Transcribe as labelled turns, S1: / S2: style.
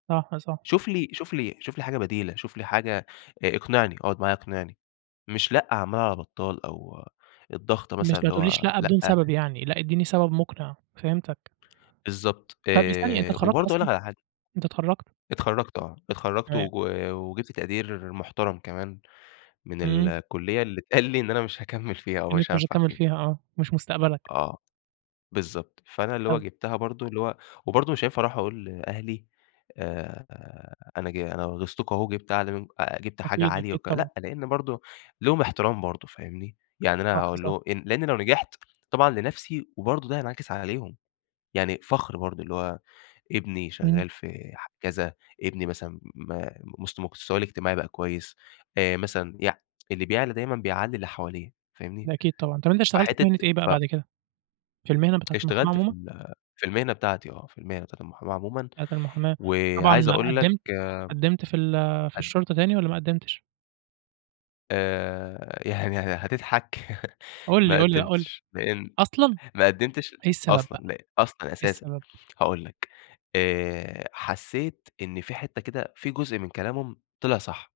S1: صح، صح.
S2: شوف لي شوف لي شوف لي حاجة بديلة، شوف لي حاجة آآ اقنعني، اقعد معايا اقنعني، مش لأ عمّال على بطّال أو الضغط مثلًا
S1: مش ما
S2: اللي
S1: تقولّيش
S2: هو
S1: لأ بدون
S2: لأ
S1: سبب يعني، لأ ادّيني سبب مُقنعِ فهمتك.
S2: بالضبط.
S1: طب ثانية، أنت
S2: آآ
S1: اتخرّجت
S2: وبرضه أقول
S1: أصلًا؟
S2: لك على حاجة.
S1: أنت اتخرّجت؟
S2: اتخرّجت آه. اتخرّجت
S1: تمام.
S2: وج وجِبت تقدير محترم كمان من
S1: إمم.
S2: الكُلّية اللي اتقال لي إن أنا مش هاكمّل فيها
S1: إن
S2: ومش
S1: أنت مش
S2: هانفع
S1: هتكمّل
S2: فيها.
S1: فيها آه. مش مُستقبلك.
S2: آه. بالضبط. فأنا اللي هو
S1: [unintelligible]
S2: جِبتها برضه اللي هو وبرضه مش هينفع أروح أقول لأهلي، آآ أنا ج أنا غيظتكم أهو وجِبت أعلي منك آآ جِبت حاجة
S1: أكيد،
S2: عالية
S1: أكيد
S2: وك
S1: طبعًا.
S2: لأ، لإن برضه ليهم احترام برضه فاهمني؟ يعني أنا
S1: صح،
S2: أقول
S1: صح.
S2: له أ لإنّي لو نجحت طبعًا لنفسي وبرضه ده هينعكس عليهم، يعني فَخر برضه اللي هو، ابني
S1: إمم.
S2: شغّال في ح كذا، ابني مثلًا ما مست مستواه الاجتماعي بقى كويس، آآ مثلًا يع اللي بيعلَى دايمًا بيعلّي اللي حواليه فاهمني؟
S1: ده أكيد طبعًا. طب أنت اشتغلت في
S2: فحتّة
S1: مهنة إيه بقى
S2: ف
S1: بعد كده؟ في المهنة بتاعة المُحاماة
S2: اشتغلت في
S1: عمومًا؟
S2: ال في المهنة بتاعتي آه. في المهنة بتاعة المُحاماة عمومًا
S1: بتاعة المُحاماة. طبعًا
S2: وعايز أقول لك
S1: قدّمت
S2: أ
S1: قدّمت في ال في الشُرطة تاني والّا ما قدّمتش؟
S2: آآ يعني هتضحك،
S1: قُل لي،
S2: ما
S1: قُل لي، لأ قُل لي.
S2: قدّمتش. لإن
S1: أصلًا.
S2: ما قدّمتش
S1: إيه السبب بقى؟
S2: أصلًا، أصلًا
S1: إيه
S2: أساسًا.
S1: السبب؟
S2: هاقول لك، آآ حسّيت إن في حتّة كده في جزء من كلامهم طلع صح.